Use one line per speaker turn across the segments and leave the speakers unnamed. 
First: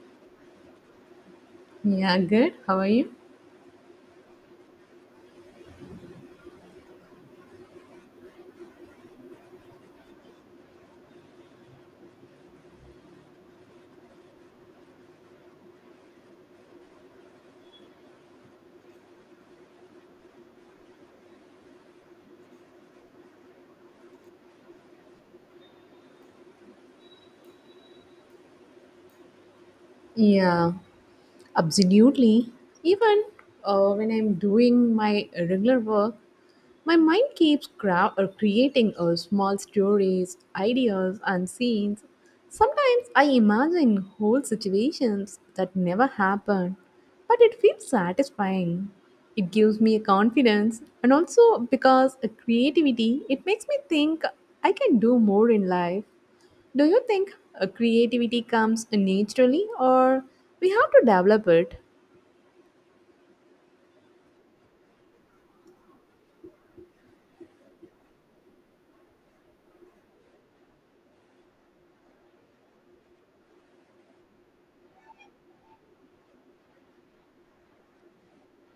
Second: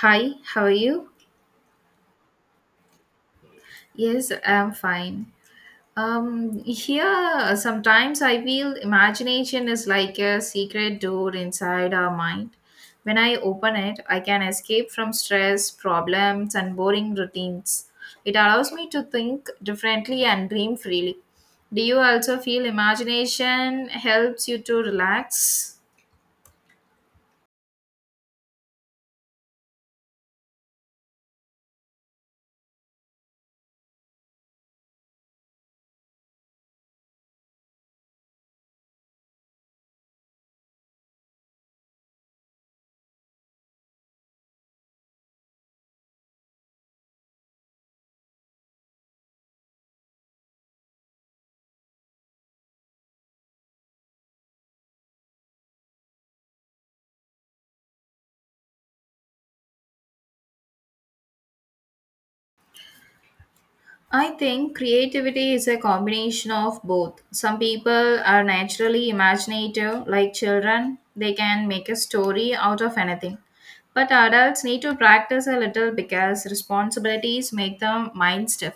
Hi, how are you?
Yeah, good. How are you?
Yes, I'm fine. Here, sometimes I feel imagination is like a secret door inside our mind. When I open it, I can escape from stress, problems, and boring routines. It allows me to think differently and dream freely. Do you also feel imagination helps you to relax?
Yeah, absolutely. Even when I'm doing my regular work, my mind keeps creating small stories, ideas, and scenes. Sometimes I imagine whole situations that never happened, but it feels satisfying. It gives me a confidence, and also because of creativity, it makes me think I can do more in life. Do you think creativity comes naturally or we have to develop it?
I think creativity is a combination of both. Some people are naturally imaginative, like children, they can make a story out of anything. But adults need to practice a little because responsibilities make them mind stiff.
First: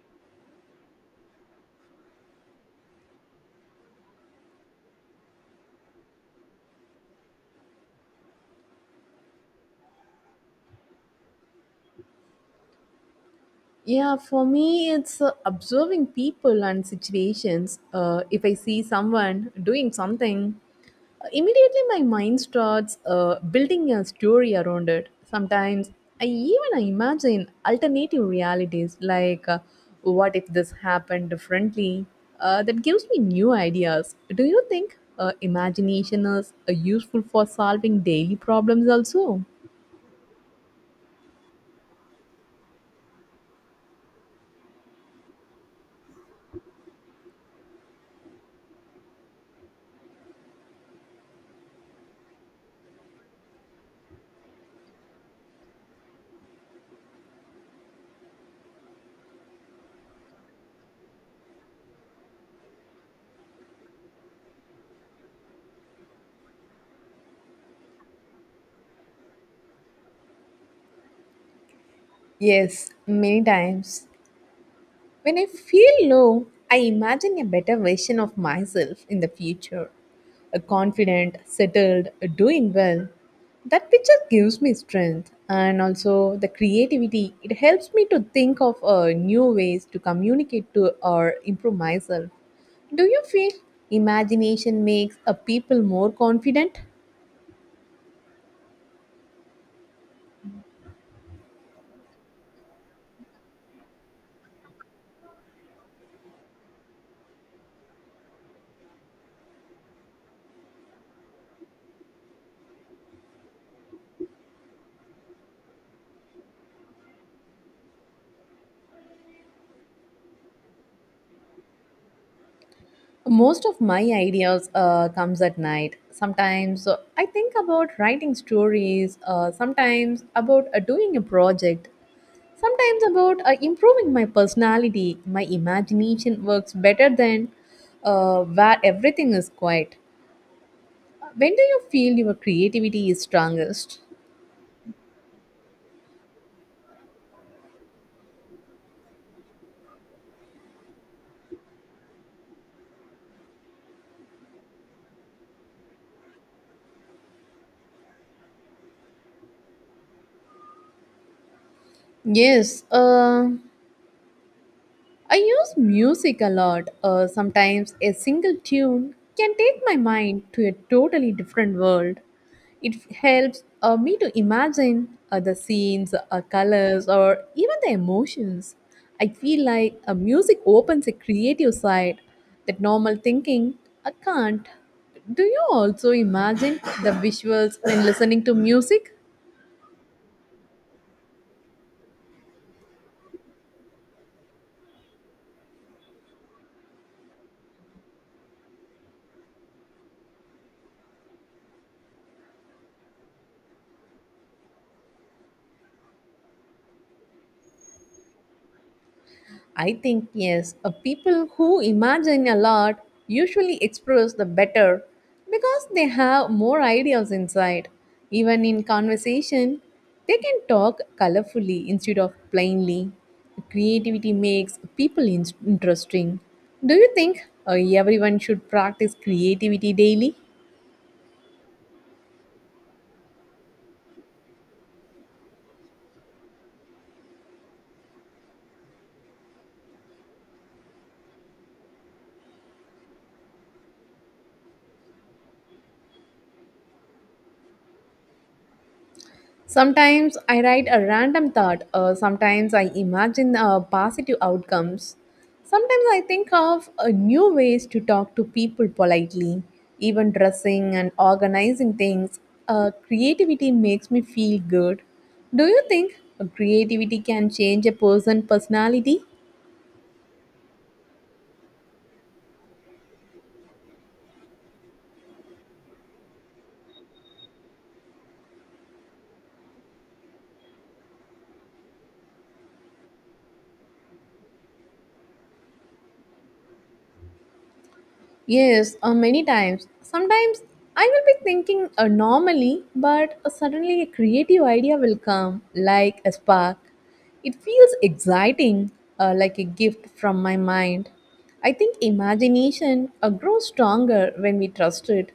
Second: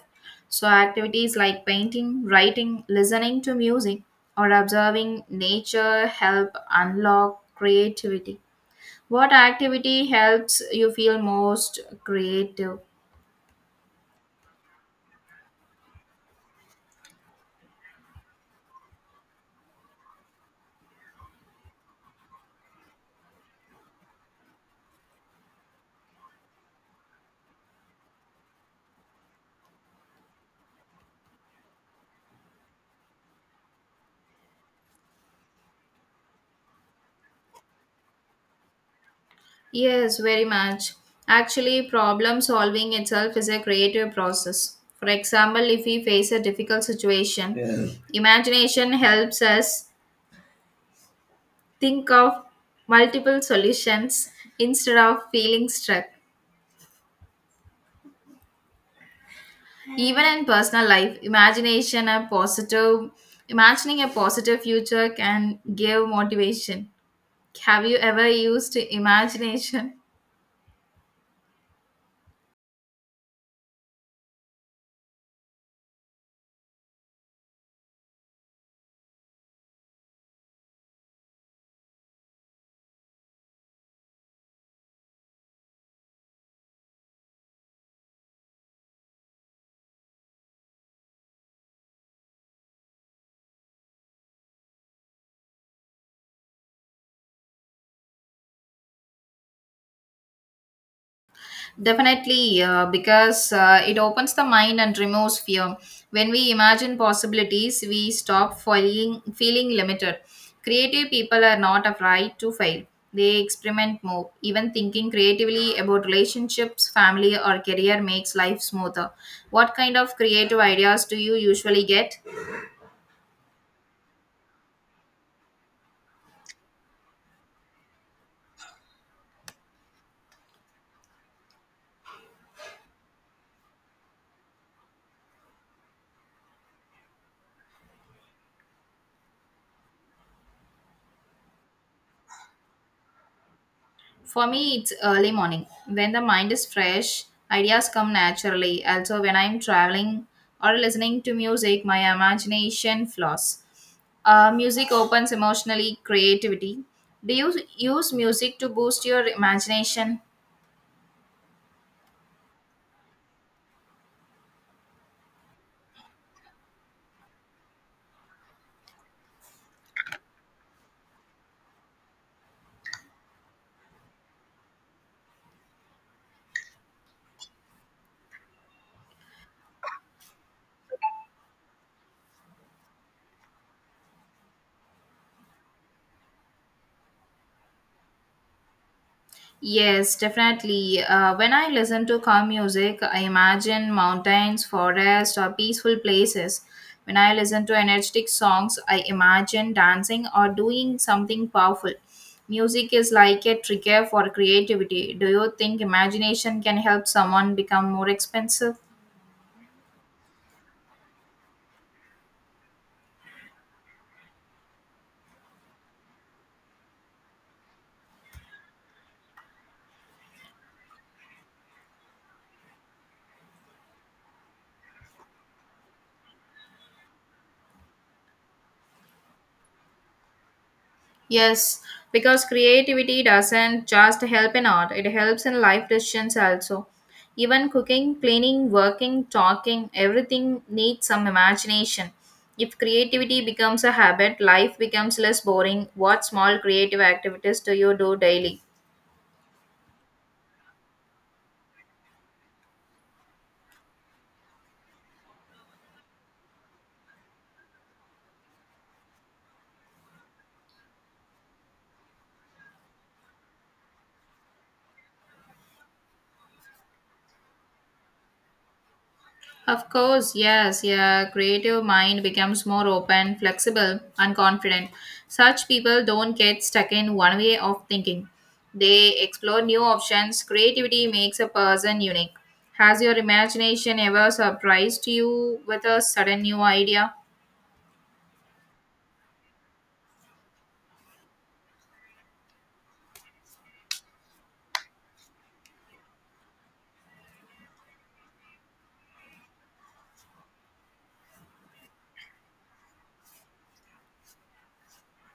So, activities like painting, writing, listening to music, or observing nature help unlock creativity. What activity helps you feel most creative?
Yeah, for me, it's observing people and situations. If I see someone doing something, immediately my mind starts building a story around it. Sometimes I even imagine alternative realities like what if this happened differently? That gives me new ideas. Do you think imagination is useful for solving daily problems also?
Yes, very much. Actually, problem solving itself is a creative process. For example, if we face a difficult situation, yeah, imagination helps us think of multiple solutions instead of feeling stuck. Even in personal life, imagination a positive imagining a positive future can give motivation. Have you ever used imagination?
Yes, many times. When I feel low, I imagine a better version of myself in the future. A confident, settled, doing well. That picture gives me strength and also the creativity. It helps me to think of new ways to communicate to or improve myself. Do you feel imagination makes a people more confident?
Definitely, because it opens the mind and removes fear. When we imagine possibilities, we stop feeling limited. Creative people are not afraid to fail, they experiment more. Even thinking creatively about relationships, family, or career makes life smoother. What kind of creative ideas do you usually get?
Most of my ideas comes at night. Sometimes I think about writing stories. Sometimes about doing a project. Sometimes about improving my personality. My imagination works better than where everything is quiet. When do you feel your creativity is strongest?
For me, it's early morning. When the mind is fresh, ideas come naturally. Also, when I'm traveling or listening to music, my imagination flows. Music opens emotionally creativity. Do you use music to boost your imagination?
Yes. I use music a lot. Sometimes a single tune can take my mind to a totally different world. It helps me to imagine the scenes, colors, or even the emotions. I feel like music opens a creative side that normal thinking can't. Do you also imagine the visuals when listening to music?
Yes, definitely. When I listen to calm music, I imagine mountains, forests, or peaceful places. When I listen to energetic songs, I imagine dancing or doing something powerful. Music is like a trigger for creativity. Do you think imagination can help someone become more expensive?
I think yes, a people who imagine a lot usually express the better because they have more ideas inside. Even in conversation, they can talk colorfully instead of plainly. Creativity makes people interesting. Do you think everyone should practice creativity daily?
Yes, because creativity doesn't just help in art, it helps in life decisions also. Even cooking, cleaning, working, talking, everything needs some imagination. If creativity becomes a habit, life becomes less boring. What small creative activities do you do daily?
Sometimes I write a random thought, or sometimes I imagine positive outcomes. Sometimes I think of new ways to talk to people politely, even dressing and organizing things. Creativity makes me feel good. Do you think creativity can change a person's personality?
Of course, yes, yeah. Creative mind becomes more open, flexible, and confident. Such people don't get stuck in one way of thinking. They explore new options. Creativity makes a person unique. Has your imagination ever surprised you with a sudden new idea?
Yes, many times. Sometimes I will be thinking normally, but suddenly a creative idea will come like a spark. It feels exciting, like a gift from my mind. I think imagination grows stronger when we trust it.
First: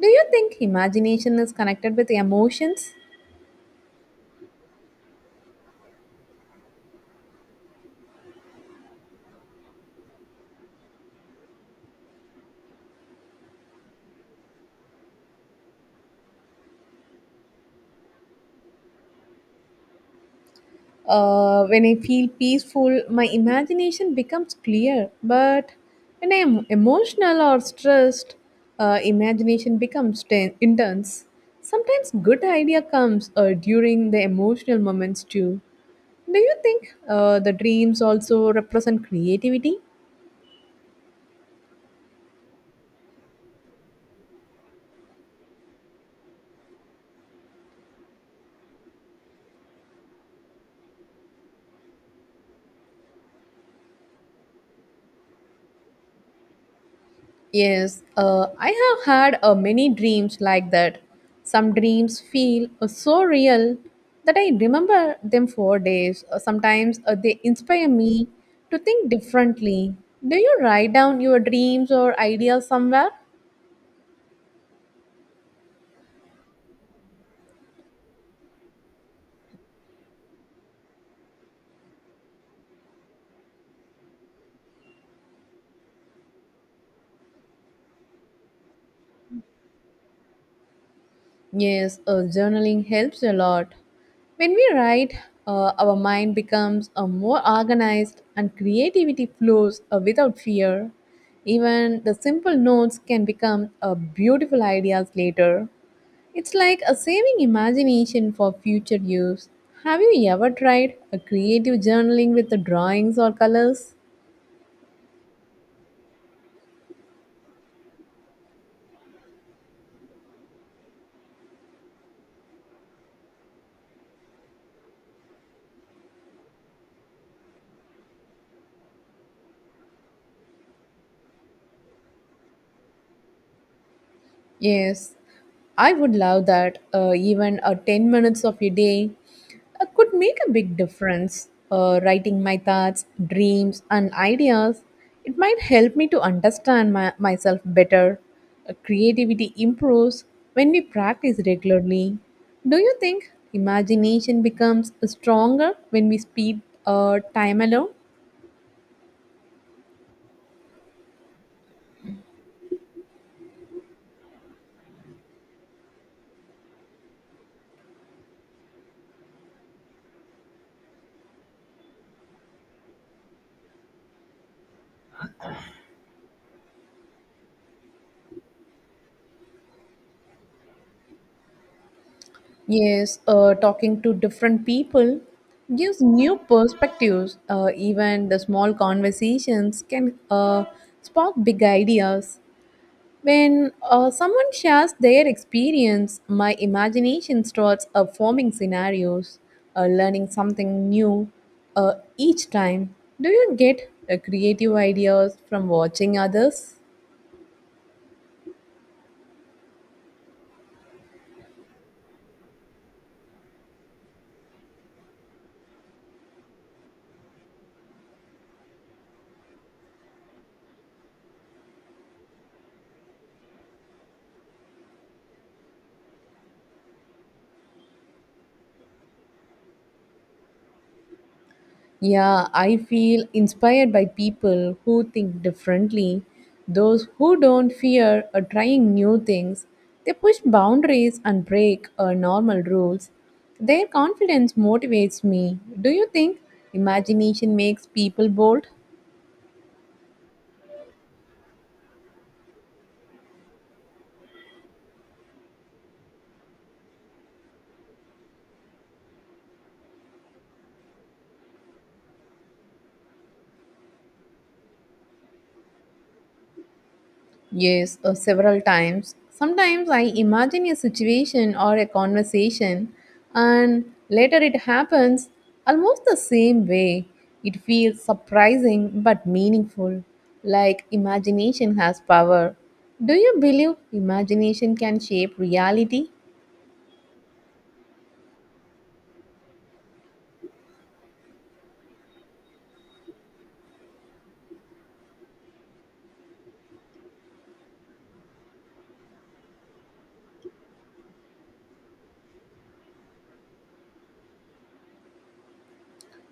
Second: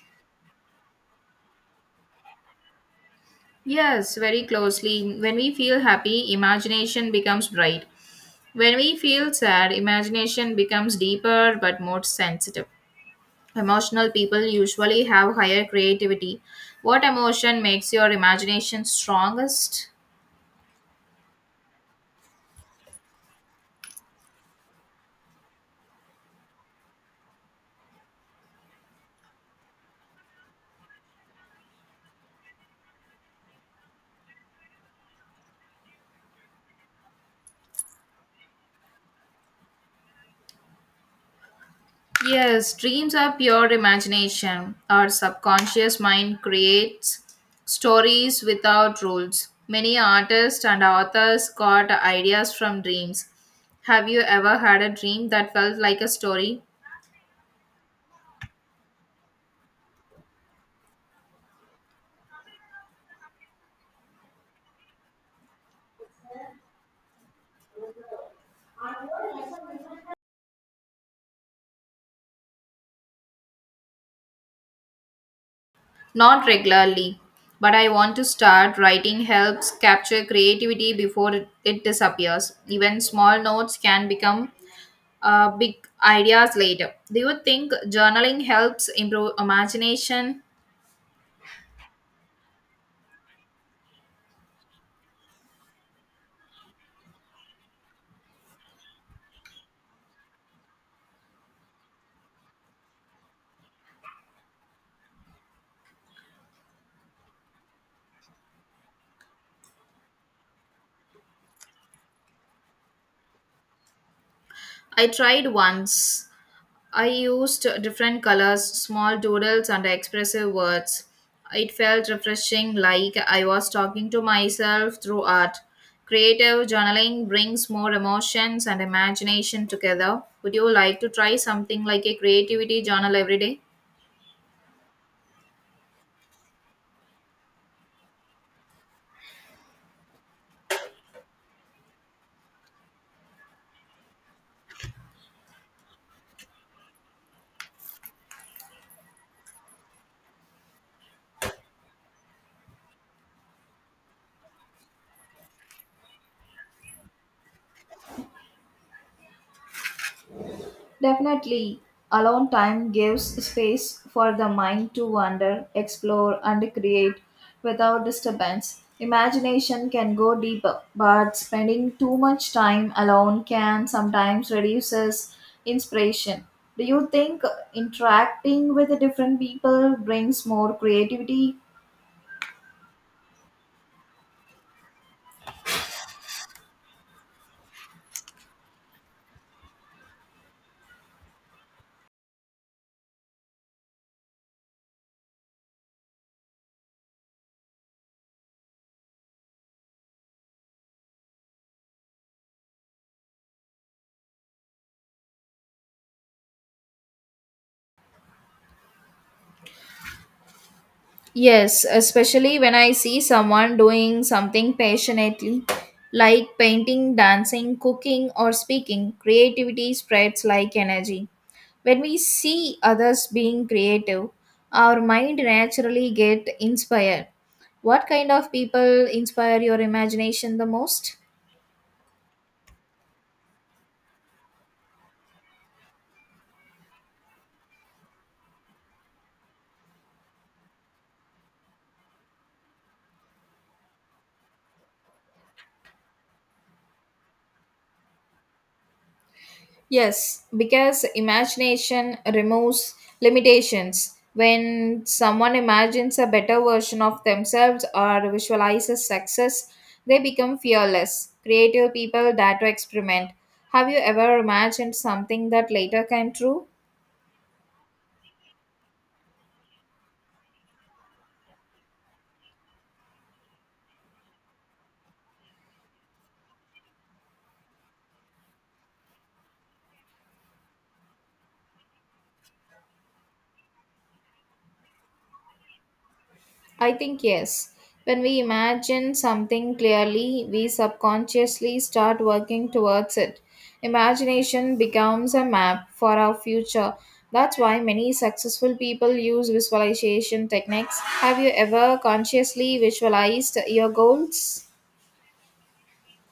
Do you think imagination is connected with emotions?
Yes, very closely. When we feel happy, imagination becomes bright. When we feel sad, imagination becomes deeper but more sensitive. Emotional people usually have higher creativity. What emotion makes your imagination strongest?
When I feel peaceful, my imagination becomes clear. But when I am emotional or stressed, imagination becomes intense. Sometimes good idea comes during the emotional moments too. Do you think the dreams also represent creativity?
Yes, dreams are pure imagination. Our subconscious mind creates stories without rules. Many artists and authors got ideas from dreams. Have you ever had a dream that felt like a story?
Yes, I have had many dreams like that. Some dreams feel so real that I remember them for days. Sometimes they inspire me to think differently. Do you write down your dreams or ideas somewhere?
Not regularly, but I want to start. Writing helps capture creativity before it disappears. Even small notes can become big ideas later. Do you think journaling helps improve imagination?
Yes, journaling helps a lot. When we write, our mind becomes more organized and creativity flows without fear. Even the simple notes can become beautiful ideas later. It's like a saving imagination for future use. Have you ever tried a creative journaling with the drawings or colors?
I tried once. I used different colors, small doodles, and expressive words. It felt refreshing, like I was talking to myself through art. Creative journaling brings more emotions and imagination together. Would you like to try something like a creativity journal every day?
Yes, I would love that. Even 10 minutes of your day could make a big difference. Writing my thoughts, dreams, and ideas, it might help me to understand myself better. Creativity improves when we practice regularly. Do you think imagination becomes stronger when we spend time alone?
Definitely, alone time gives space for the mind to wander, explore, and create without disturbance. Imagination can go deeper, but spending too much time alone can sometimes reduces inspiration. Do you think interacting with different people brings more creativity?
Yes, talking to different people gives new perspectives. Even the small conversations can spark big ideas. When someone shares their experience, my imagination starts forming scenarios, learning something new each time. Do you get creative ideas from watching others?
Yes, especially when I see someone doing something passionately, like painting, dancing, cooking, or speaking, creativity spreads like energy. When we see others being creative, our mind naturally get inspired. What kind of people inspire your imagination the most?
Yeah, I feel inspired by people who think differently. Those who don't fear or trying new things, they push boundaries and break normal rules. Their confidence motivates me. Do you think imagination makes people bold?
Yes, because imagination removes limitations. When someone imagines a better version of themselves or visualizes success, they become fearless, creative people that to experiment. Have you ever imagined something that later came true?
Yes, several times. Sometimes I imagine a situation or a conversation, and later it happens almost the same way. It feels surprising but meaningful, like imagination has power. Do you believe imagination can shape reality?
I think yes. When we imagine something clearly, we subconsciously start working towards it. Imagination becomes a map for our future. That's why many successful people use visualization techniques. Have you ever consciously visualized your goals?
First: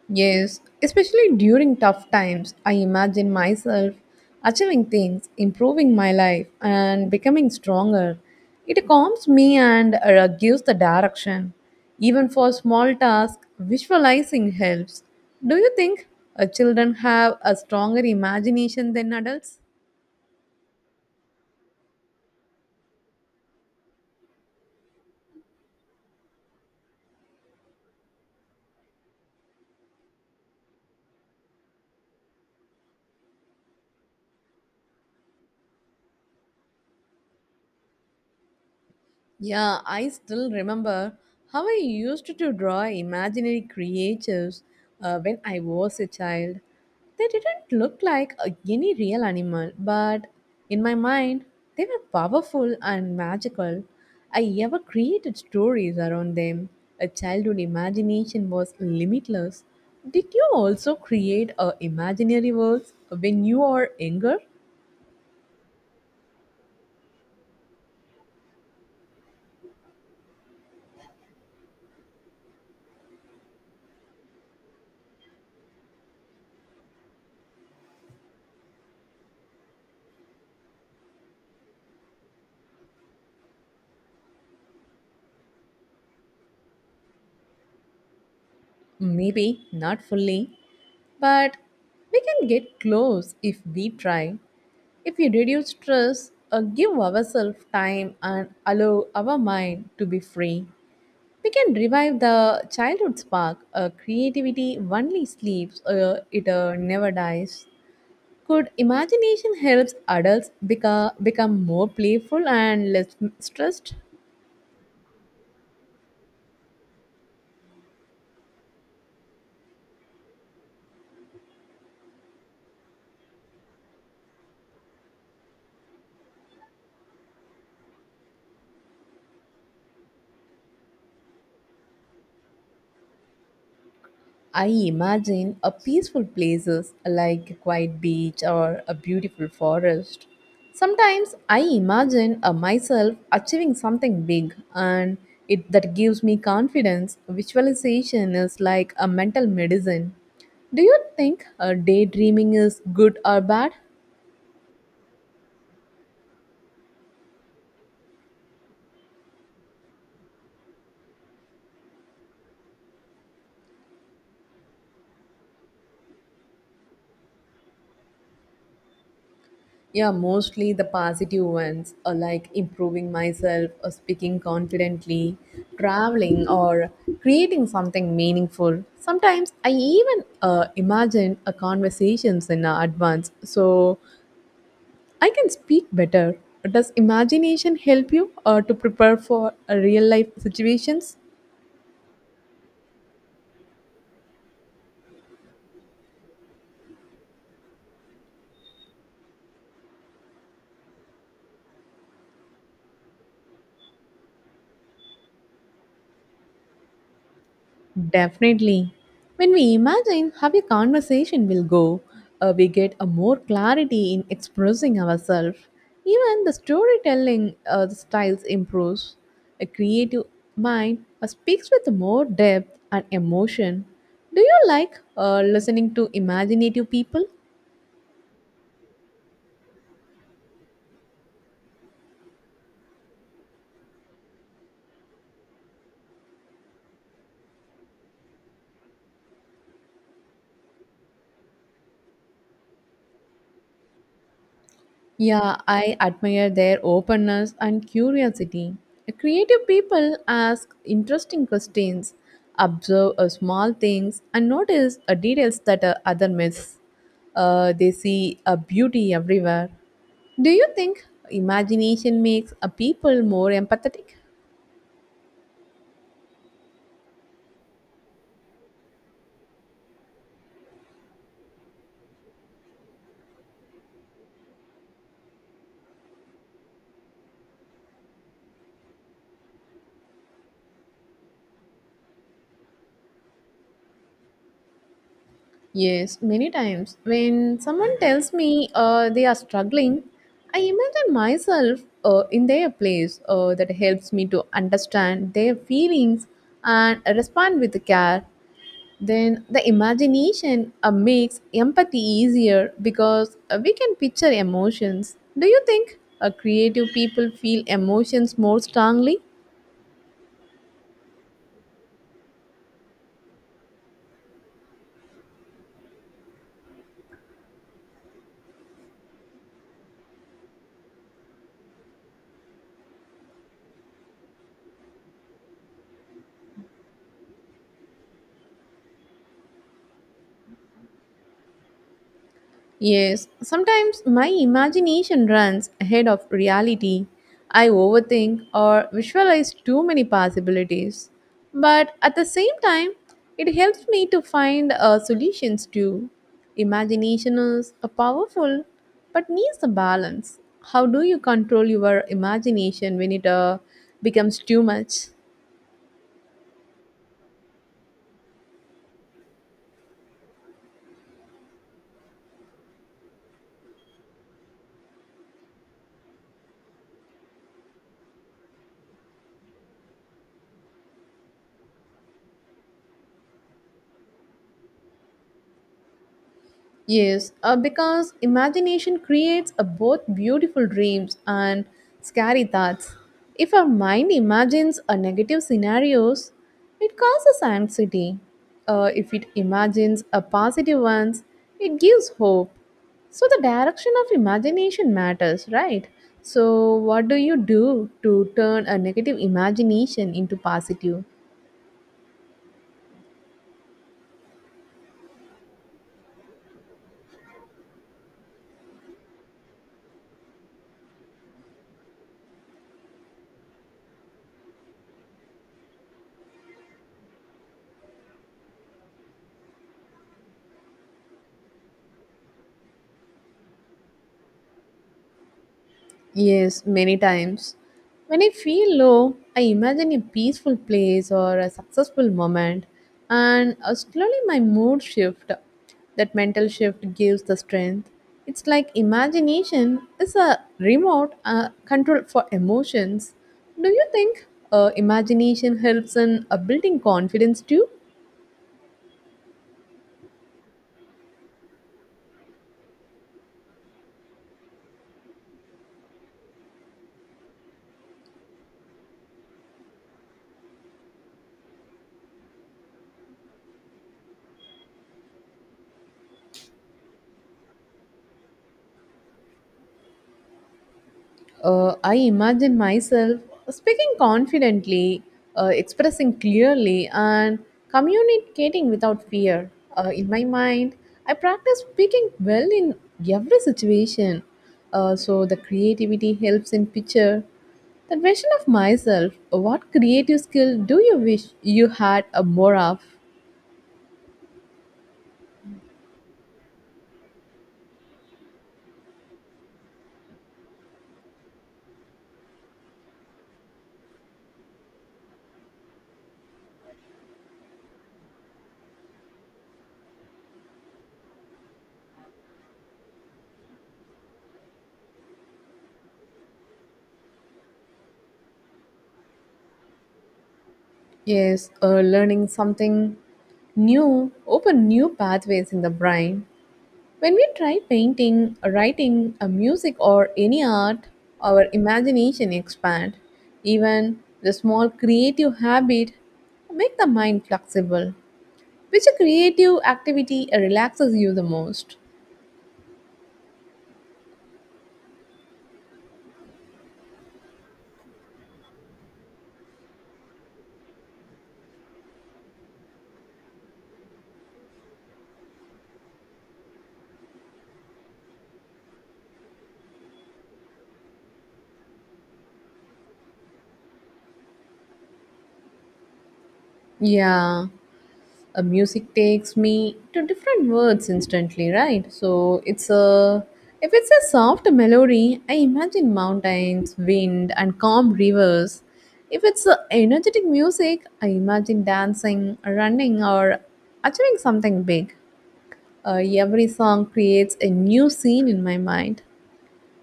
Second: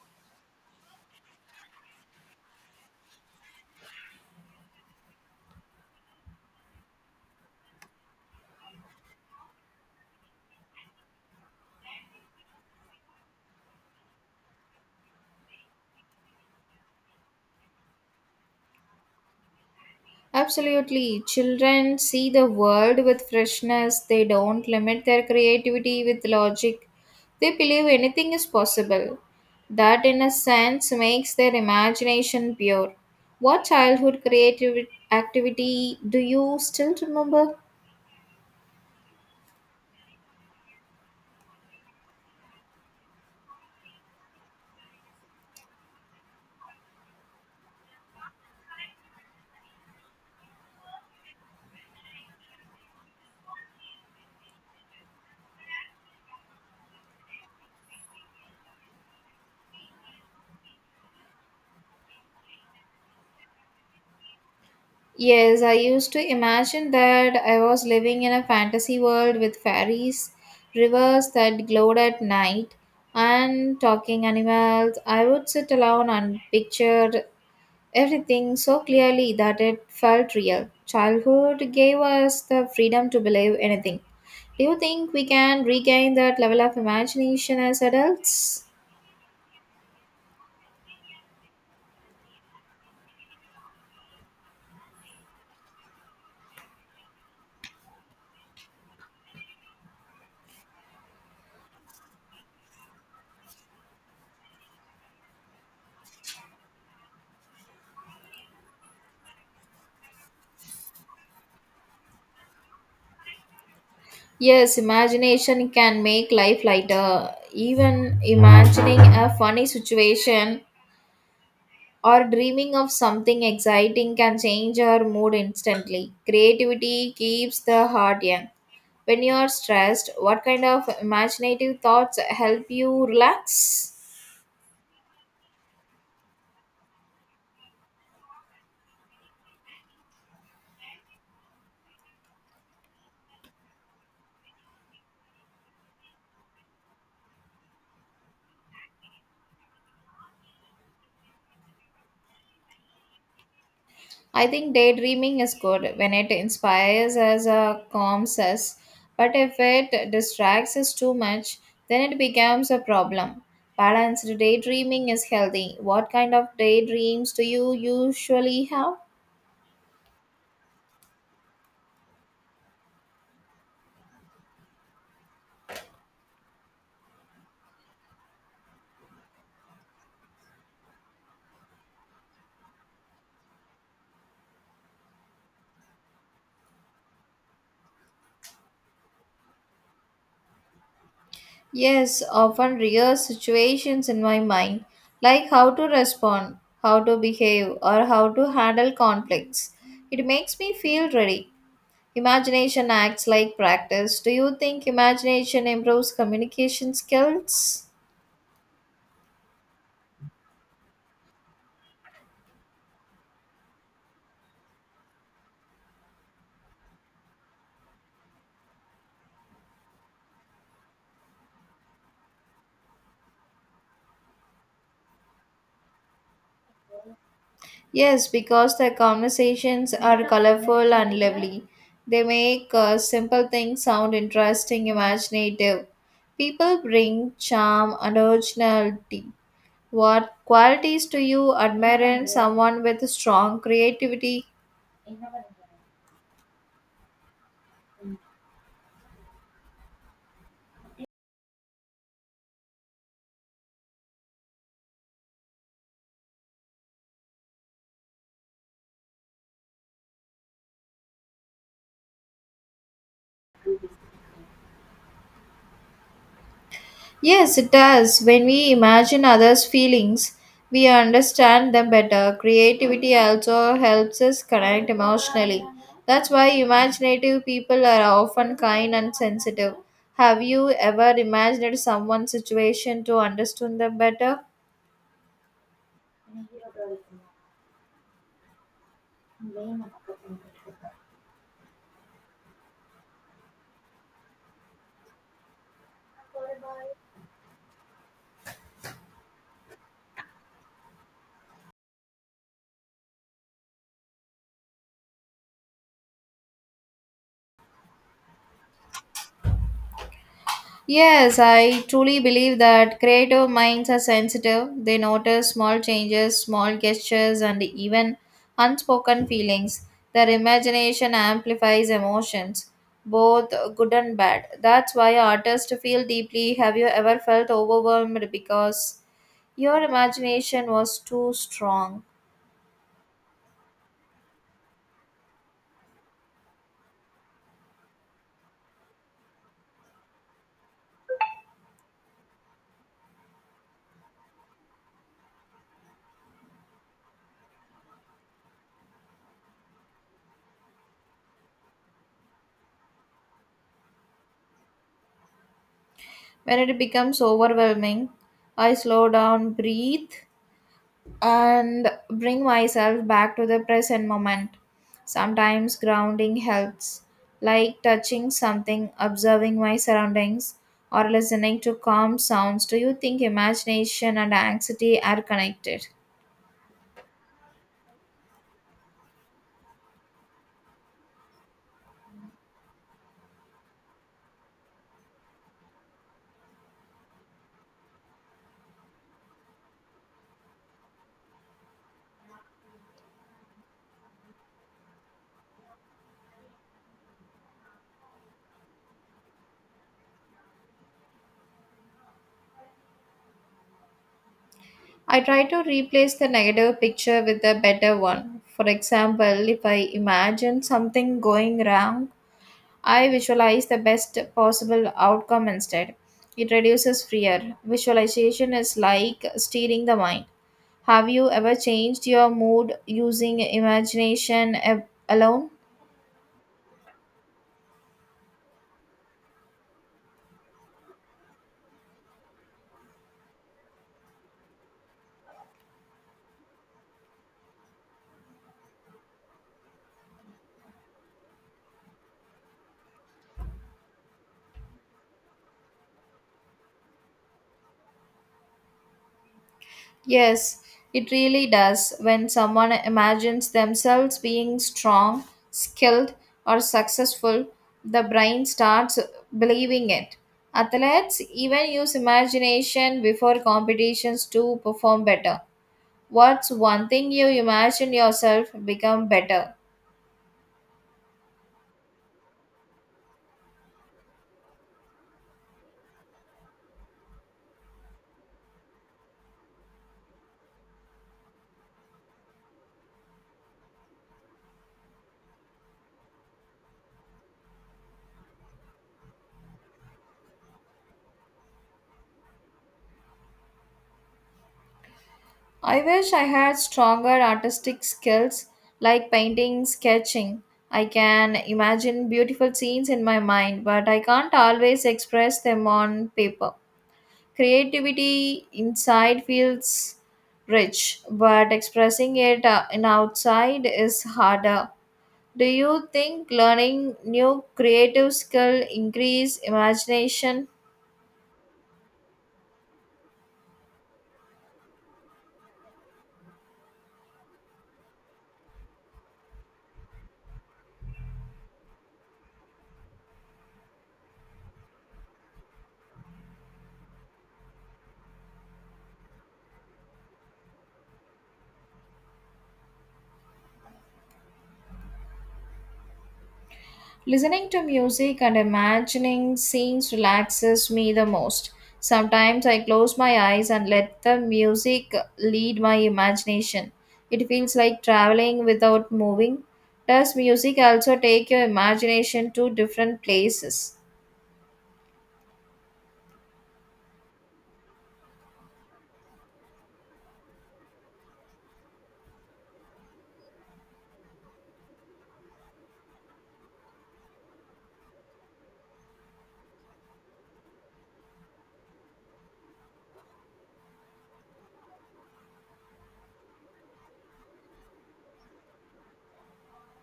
Yes, especially during tough times, I imagine myself achieving things, improving my life, and becoming stronger. It calms me and gives the direction. Even for small tasks, visualizing helps. Do you think children have a stronger imagination than adults?
Absolutely. Children see the world with freshness. They don't limit their creativity with logic. They believe anything is possible. That, in a sense, makes their imagination pure. What childhood creative activity do you still remember?
Yeah, I still remember how I used to draw imaginary creatures when I was a child. They didn't look like any real animal, but in my mind, they were powerful and magical. I ever created stories around them. A childhood imagination was limitless. Did you also create imaginary worlds when you are younger?
Yes, I used to imagine that I was living in a fantasy world with fairies, rivers that glowed at night, and talking animals. I would sit alone and picture everything so clearly that it felt real. Childhood gave us the freedom to believe anything. Do you think we can regain that level of imagination as adults?
Maybe not fully, but we can get close if we try. If we reduce stress or give ourselves time and allow our mind to be free, we can revive the childhood spark. A creativity only sleeps, it never dies. Could imagination helps adults become more playful and less stressed?
Yes, imagination can make life lighter. Even imagining a funny situation or dreaming of something exciting can change our mood instantly. Creativity keeps the heart young. When you are stressed, what kind of imaginative thoughts help you relax?
I imagine a peaceful places like a quiet beach or a beautiful forest. Sometimes I imagine myself achieving something big and it that gives me confidence. Visualization is like a mental medicine. Do you think daydreaming is good or bad?
I think daydreaming is good when it inspires us or calms us, but if it distracts us too much, then it becomes a problem. Balanced daydreaming is healthy. What kind of daydreams do you usually have?
Yeah, mostly the positive ones, or like improving myself, or speaking confidently, traveling, or creating something meaningful. Sometimes I even imagine a conversations in advance, so I can speak better. Does imagination help you to prepare for real life situations?
Yes, often real situations in my mind, like how to respond, how to behave, or how to handle conflicts. It makes me feel ready. Imagination acts like practice. Do you think imagination improves communication skills?
Definitely. When we imagine how a conversation will go, we get a more clarity in expressing ourselves. Even the storytelling styles improves. A creative mind speaks with more depth and emotion. Do you like listening to imaginative people?
Yes, because the conversations are colorful and lively. They make simple things sound interesting, imaginative. People bring charm and originality. What qualities do you admire in someone with strong creativity?
Yeah, I admire their openness and curiosity. Creative people ask interesting questions, observe small things, and notice details that other miss. They see a beauty everywhere. Do you think imagination makes a people more empathetic?
Yes, it does. When we imagine others' feelings, we understand them better. Creativity also helps us connect emotionally. That's why imaginative people are often kind and sensitive. Have you ever imagined someone's situation to understand them better?
Yes, many times. When someone tells me they are struggling, I imagine myself in their place. That helps me to understand their feelings and respond with care. Then the imagination makes empathy easier because we can picture emotions. Do you think creative people feel emotions more strongly?
Yes, I truly believe that creative minds are sensitive. They notice small changes, small gestures, and even unspoken feelings. Their imagination amplifies emotions, both good and bad. That's why artists feel deeply. Have you ever felt overwhelmed because your imagination was too strong?
Yes, sometimes my imagination runs ahead of reality. I overthink or visualize too many possibilities. But at the same time, it helps me to find solutions too. Imagination is a powerful but needs a balance. How do you control your imagination when it becomes too much?
When it becomes overwhelming, I slow down, breathe, and bring myself back to the present moment. Sometimes grounding helps, like touching something, observing my surroundings, or listening to calm sounds. Do you think imagination and anxiety are connected?
Yes, because imagination creates a both beautiful dreams and scary thoughts. If our mind imagines a negative scenarios, it causes anxiety. If it imagines a positive ones, it gives hope. So the direction of imagination matters, right? So what do you do to turn a negative imagination into positive?
I try to replace the negative picture with a better one. For example, if I imagine something going wrong, I visualize the best possible outcome instead. It reduces fear. Visualization is like steering the mind. Have you ever changed your mood using imagination alone?
Yes, many times. When I feel low, I imagine a peaceful place or a successful moment, and slowly my mood shift. That mental shift gives the strength. It's like imagination is a remote control for emotions. Do you think imagination helps in building confidence too?
Yes, it really does. When someone imagines themselves being strong, skilled, or successful, the brain starts believing it. Athletes even use imagination before competitions to perform better. What's one thing you imagine yourself become better?
I imagine myself speaking confidently, expressing clearly, and communicating without fear. In my mind, I practice speaking well in every situation. So the creativity helps in picture. The question of myself: What creative skill do you wish you had more of?
I wish I had stronger artistic skills like painting, sketching. I can imagine beautiful scenes in my mind, but I can't always express them on paper. Creativity inside feels rich, but expressing it in outside is harder. Do you think learning new creative skill increase imagination?
Yes, learning something new, open new pathways in the brain. When we try painting, writing, a music, or any art, our imagination expands. Even the small creative habit make the mind flexible. Which creative activity relaxes you the most?
Listening to music and imagining scenes relaxes me the most. Sometimes I close my eyes and let the music lead my imagination. It feels like traveling without moving. Does music also take your imagination to different places?
Yeah, a music takes me to different words instantly, right? So it's a, if it's a soft melody, I imagine mountains, wind, and calm rivers. If it's a energetic music, I imagine dancing, running, or achieving something big. Every song creates a new scene in my mind.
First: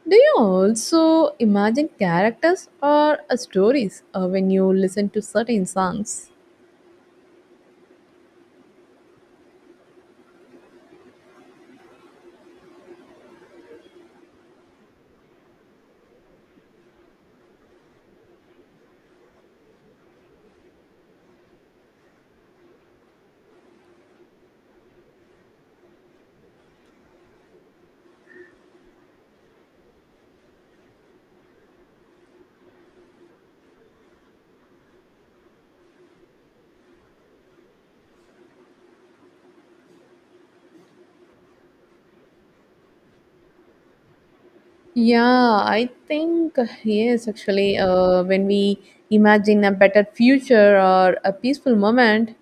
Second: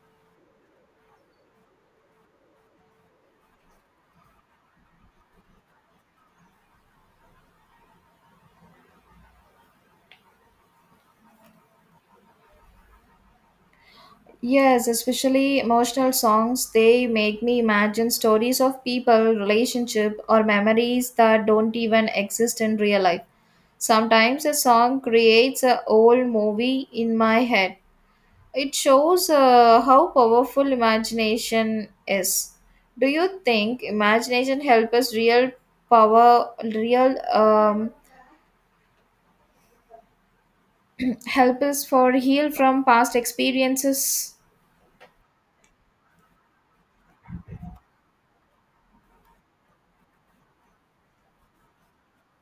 Do you also imagine characters or stories when you listen to certain songs?
Yes, especially emotional songs, they make me imagine stories of people, relationship or memories that don't even exist in real life. Sometimes a song creates a whole movie in my head. It shows how powerful imagination is. Do you think imagination help us real power, real help us for heal from past experiences?
Yeah, I think yes, actually, when we imagine a better future or a peaceful moment,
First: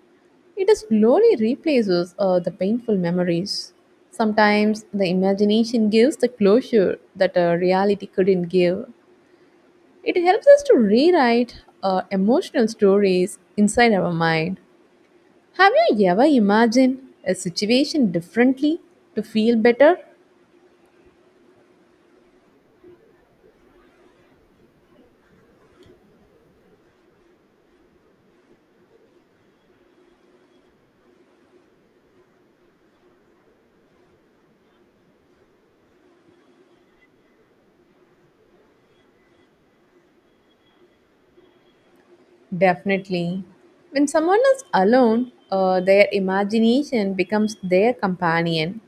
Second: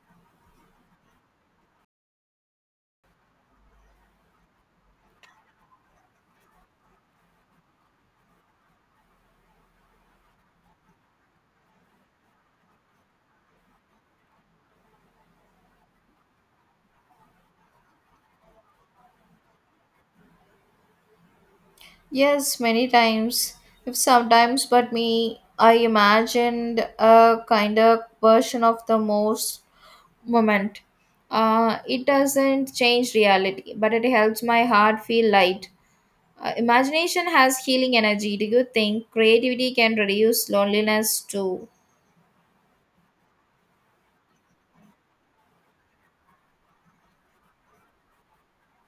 it slowly replaces the painful memories. Sometimes the imagination gives the closure that reality couldn't give. It helps us to rewrite emotional stories inside our mind. Have you ever imagined a situation differently to feel better?
Yes, many times. If sometimes, but me, I imagined a kind of version of the most moment. It doesn't change reality, but it helps my heart feel light. Imagination has healing energy. Do you think creativity can reduce loneliness too?
Definitely. When someone is alone, their imagination becomes their companion.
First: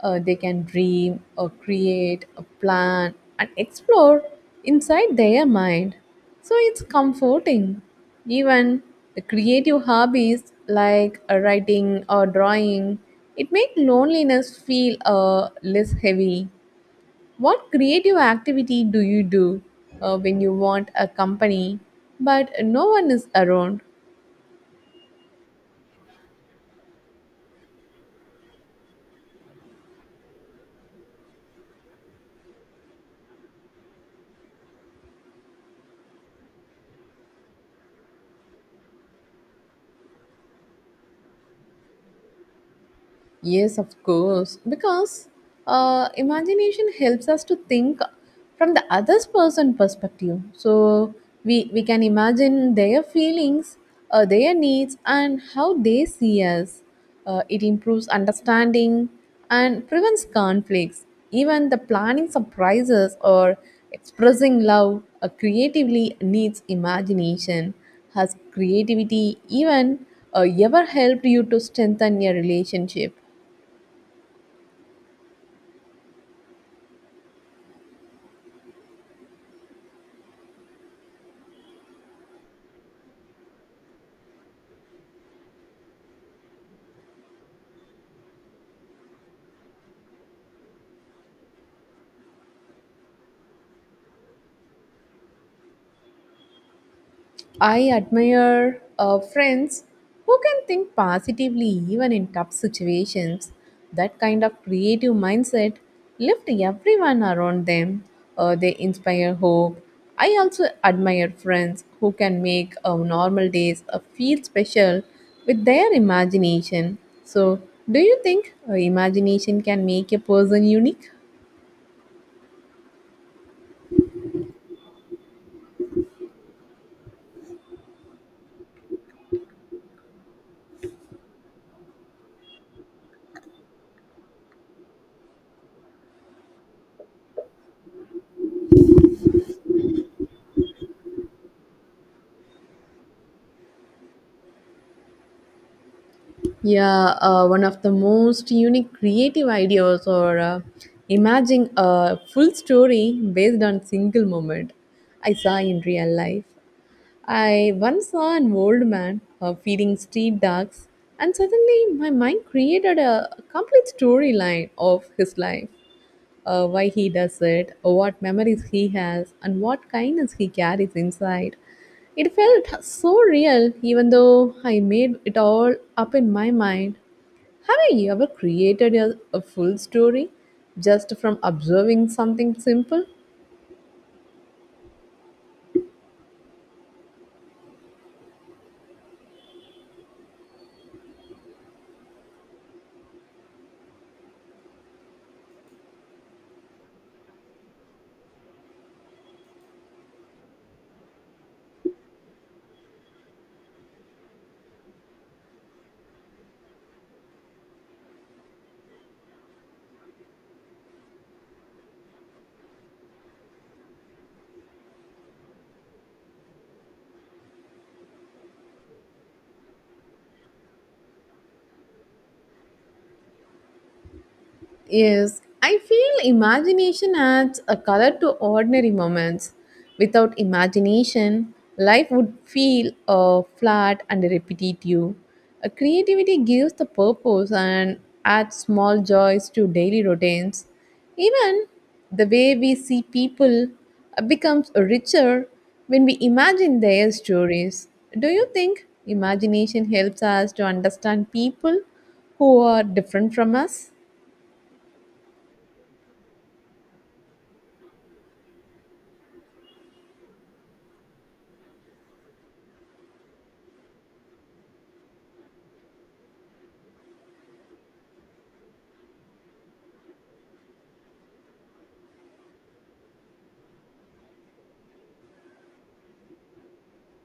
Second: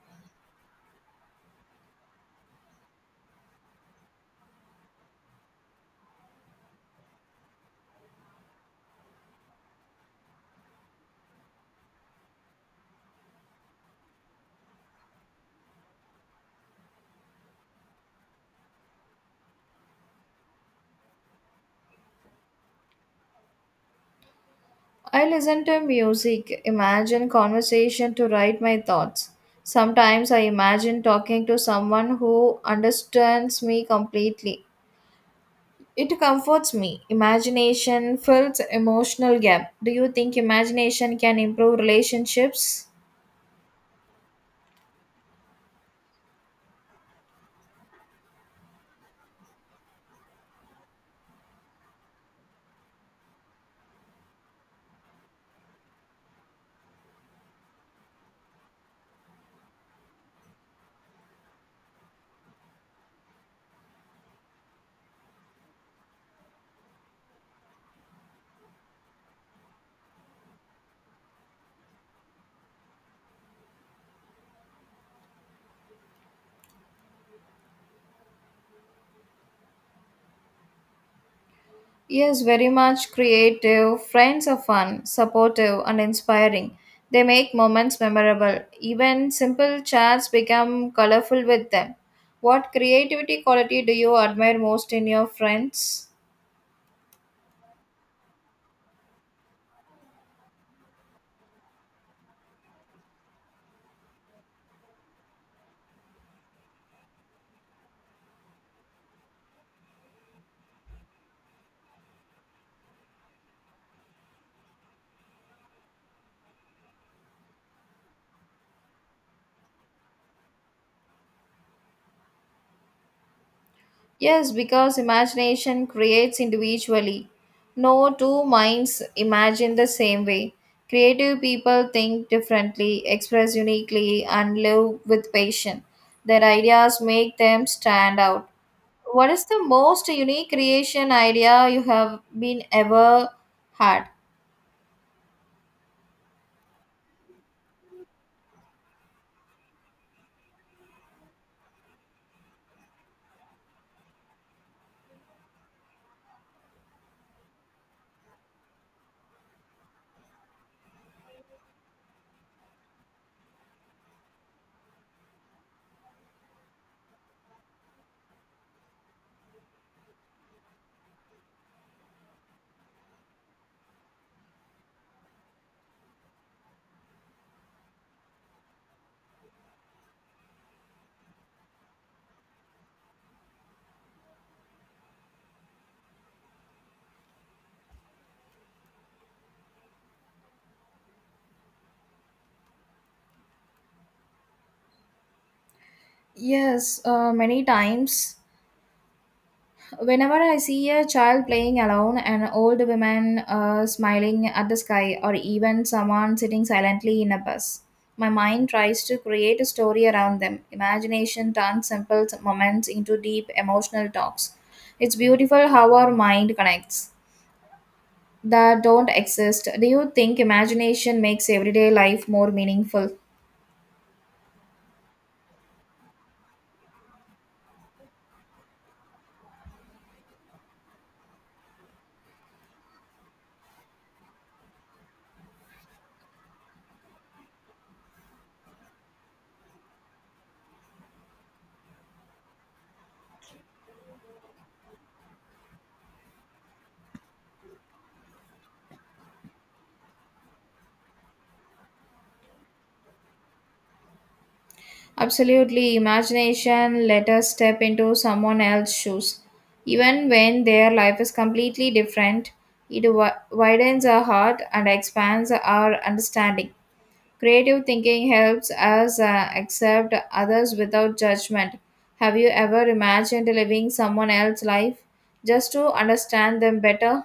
They can dream or create or plan and explore inside their mind. So it's comforting. Even the creative hobbies like writing or drawing, it makes loneliness feel less heavy. What creative activity do you do when you want a company but no one is around?
I listen to music, imagine conversation to write my thoughts. Sometimes I imagine talking to someone who understands me completely. It comforts me. Imagination fills emotional gap. Do you think imagination can improve relationships?
Yes, of course. Because imagination helps us to think from the other person's perspective. So we can imagine their feelings, their needs, and how they see us. It improves understanding and prevents conflicts. Even the planning surprises or expressing love creatively needs imagination. Has creativity even ever helped you to strengthen your relationship?
Yes, very much creative. Friends are fun, supportive, and inspiring. They make moments memorable. Even simple chats become colorful with them. What creativity quality do you admire most in your friends?
I admire friends who can think positively even in tough situations. That kind of creative mindset lifts everyone around them. They inspire hope. I also admire friends who can make normal days feel special with their imagination. So, do you think imagination can make a person unique?
Yes, because imagination creates individually. No two minds imagine the same way. Creative people think differently, express uniquely, and live with passion. Their ideas make them stand out. What is the most unique creation idea you have been ever had?
Yeah, one of the most unique creative ideas or imagine a full story based on single moment I saw in real life. I once saw an old man feeding street dogs, and suddenly my mind created a complete storyline of his life, why he does it, what memories he has, and what kindness he carries inside. It felt so real, even though I made it all up in my mind. Have you ever created a full story just from observing something simple?
Yes, many times. Whenever I see a child playing alone, an old woman smiling at the sky, or even someone sitting silently in a bus, my mind tries to create a story around them. Imagination turns simple moments into deep emotional talks. It's beautiful how our mind connects that don't exist. Do you think imagination makes everyday life more meaningful?
Yes, I feel imagination adds a color to ordinary moments. Without imagination, life would feel flat and repetitive. Creativity gives the purpose and adds small joys to daily routines. Even the way we see people becomes richer when we imagine their stories. Do you think imagination helps us to understand people who are different from us?
Absolutely, imagination let us step into someone else's shoes. Even when their life is completely different, it widens our heart and expands our understanding. Creative thinking helps us accept others without judgment. Have you ever imagined living someone else's life just to understand them better?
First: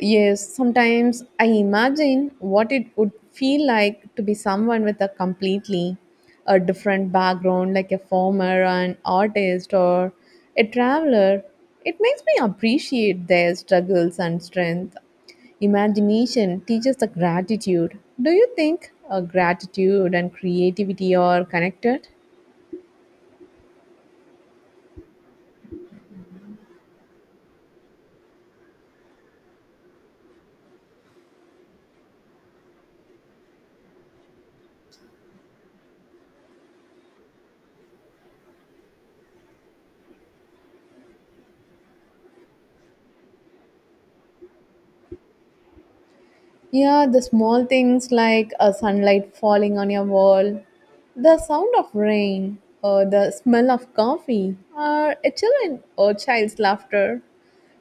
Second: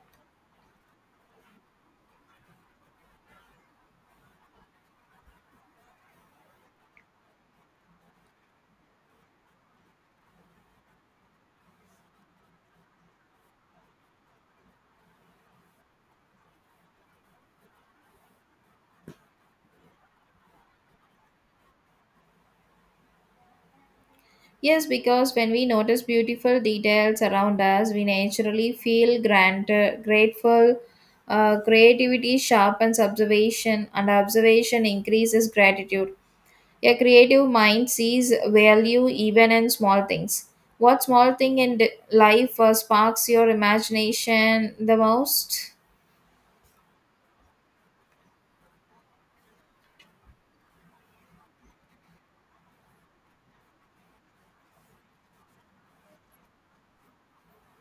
Yes, sometimes I imagine what it would feel like to be someone with a completely a different background, like a farmer, an artist, or a traveler. It makes me appreciate their struggles and strength. Imagination teaches the gratitude. Do you think gratitude and creativity are connected?
Yes, because when we notice beautiful details around us, we naturally feel grateful. Creativity sharpens observation, and observation increases gratitude. A creative mind sees value even in small things. What small thing in life sparks your imagination the most?
Yeah, the small things like a sunlight falling on your wall, the sound of rain, or the smell of coffee, or a children or child's laughter.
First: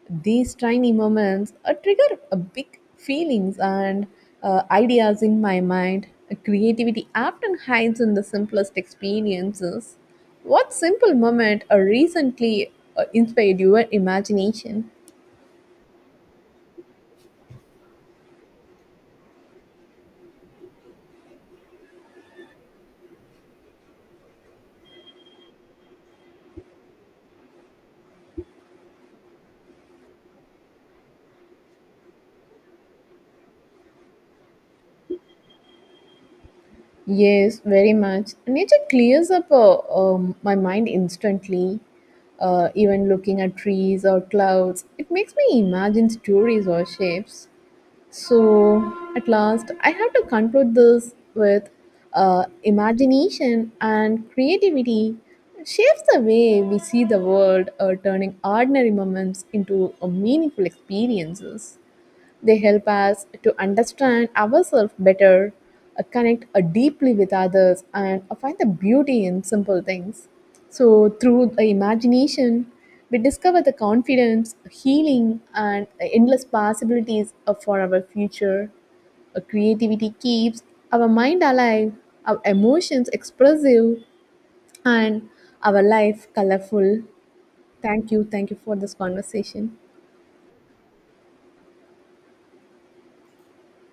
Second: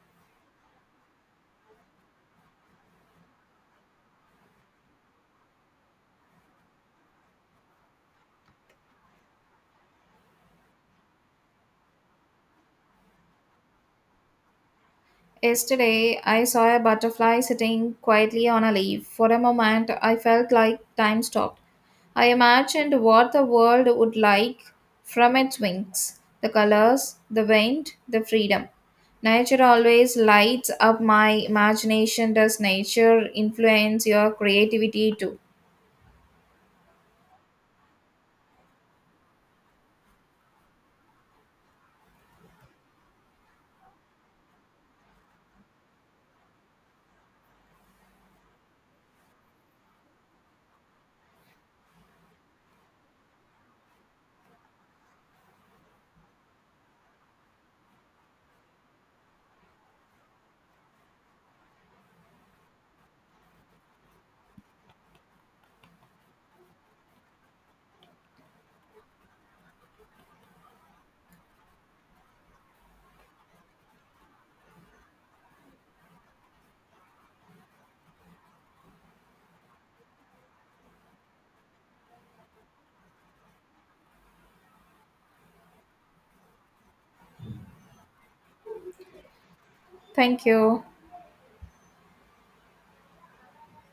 These tiny moments trigger a big feelings and ideas in my mind. Creativity often hides in the simplest experiences. What simple moment or recently inspired your imagination?
Yesterday, I saw a butterfly sitting quietly on a leaf. For a moment, I felt like time stopped. I imagined what the world would like from its wings, the colors, the wind, the freedom. Nature always lights up my imagination. Does nature influence your creativity too?
Yes, very much. Nature clears up my mind instantly. Even looking at trees or clouds, it makes me imagine stories or shapes. So, at last, I have to conclude this with imagination and creativity shapes the way we see the world, turning ordinary moments into meaningful experiences. They help us to understand ourselves better, connect deeply with others, and find the beauty in simple things. So, through the imagination, we discover the confidence, healing, and endless possibilities for our future. Creativity keeps our mind alive, our emotions expressive, and our life colorful. Thank you. Thank you for this conversation.
Thank you.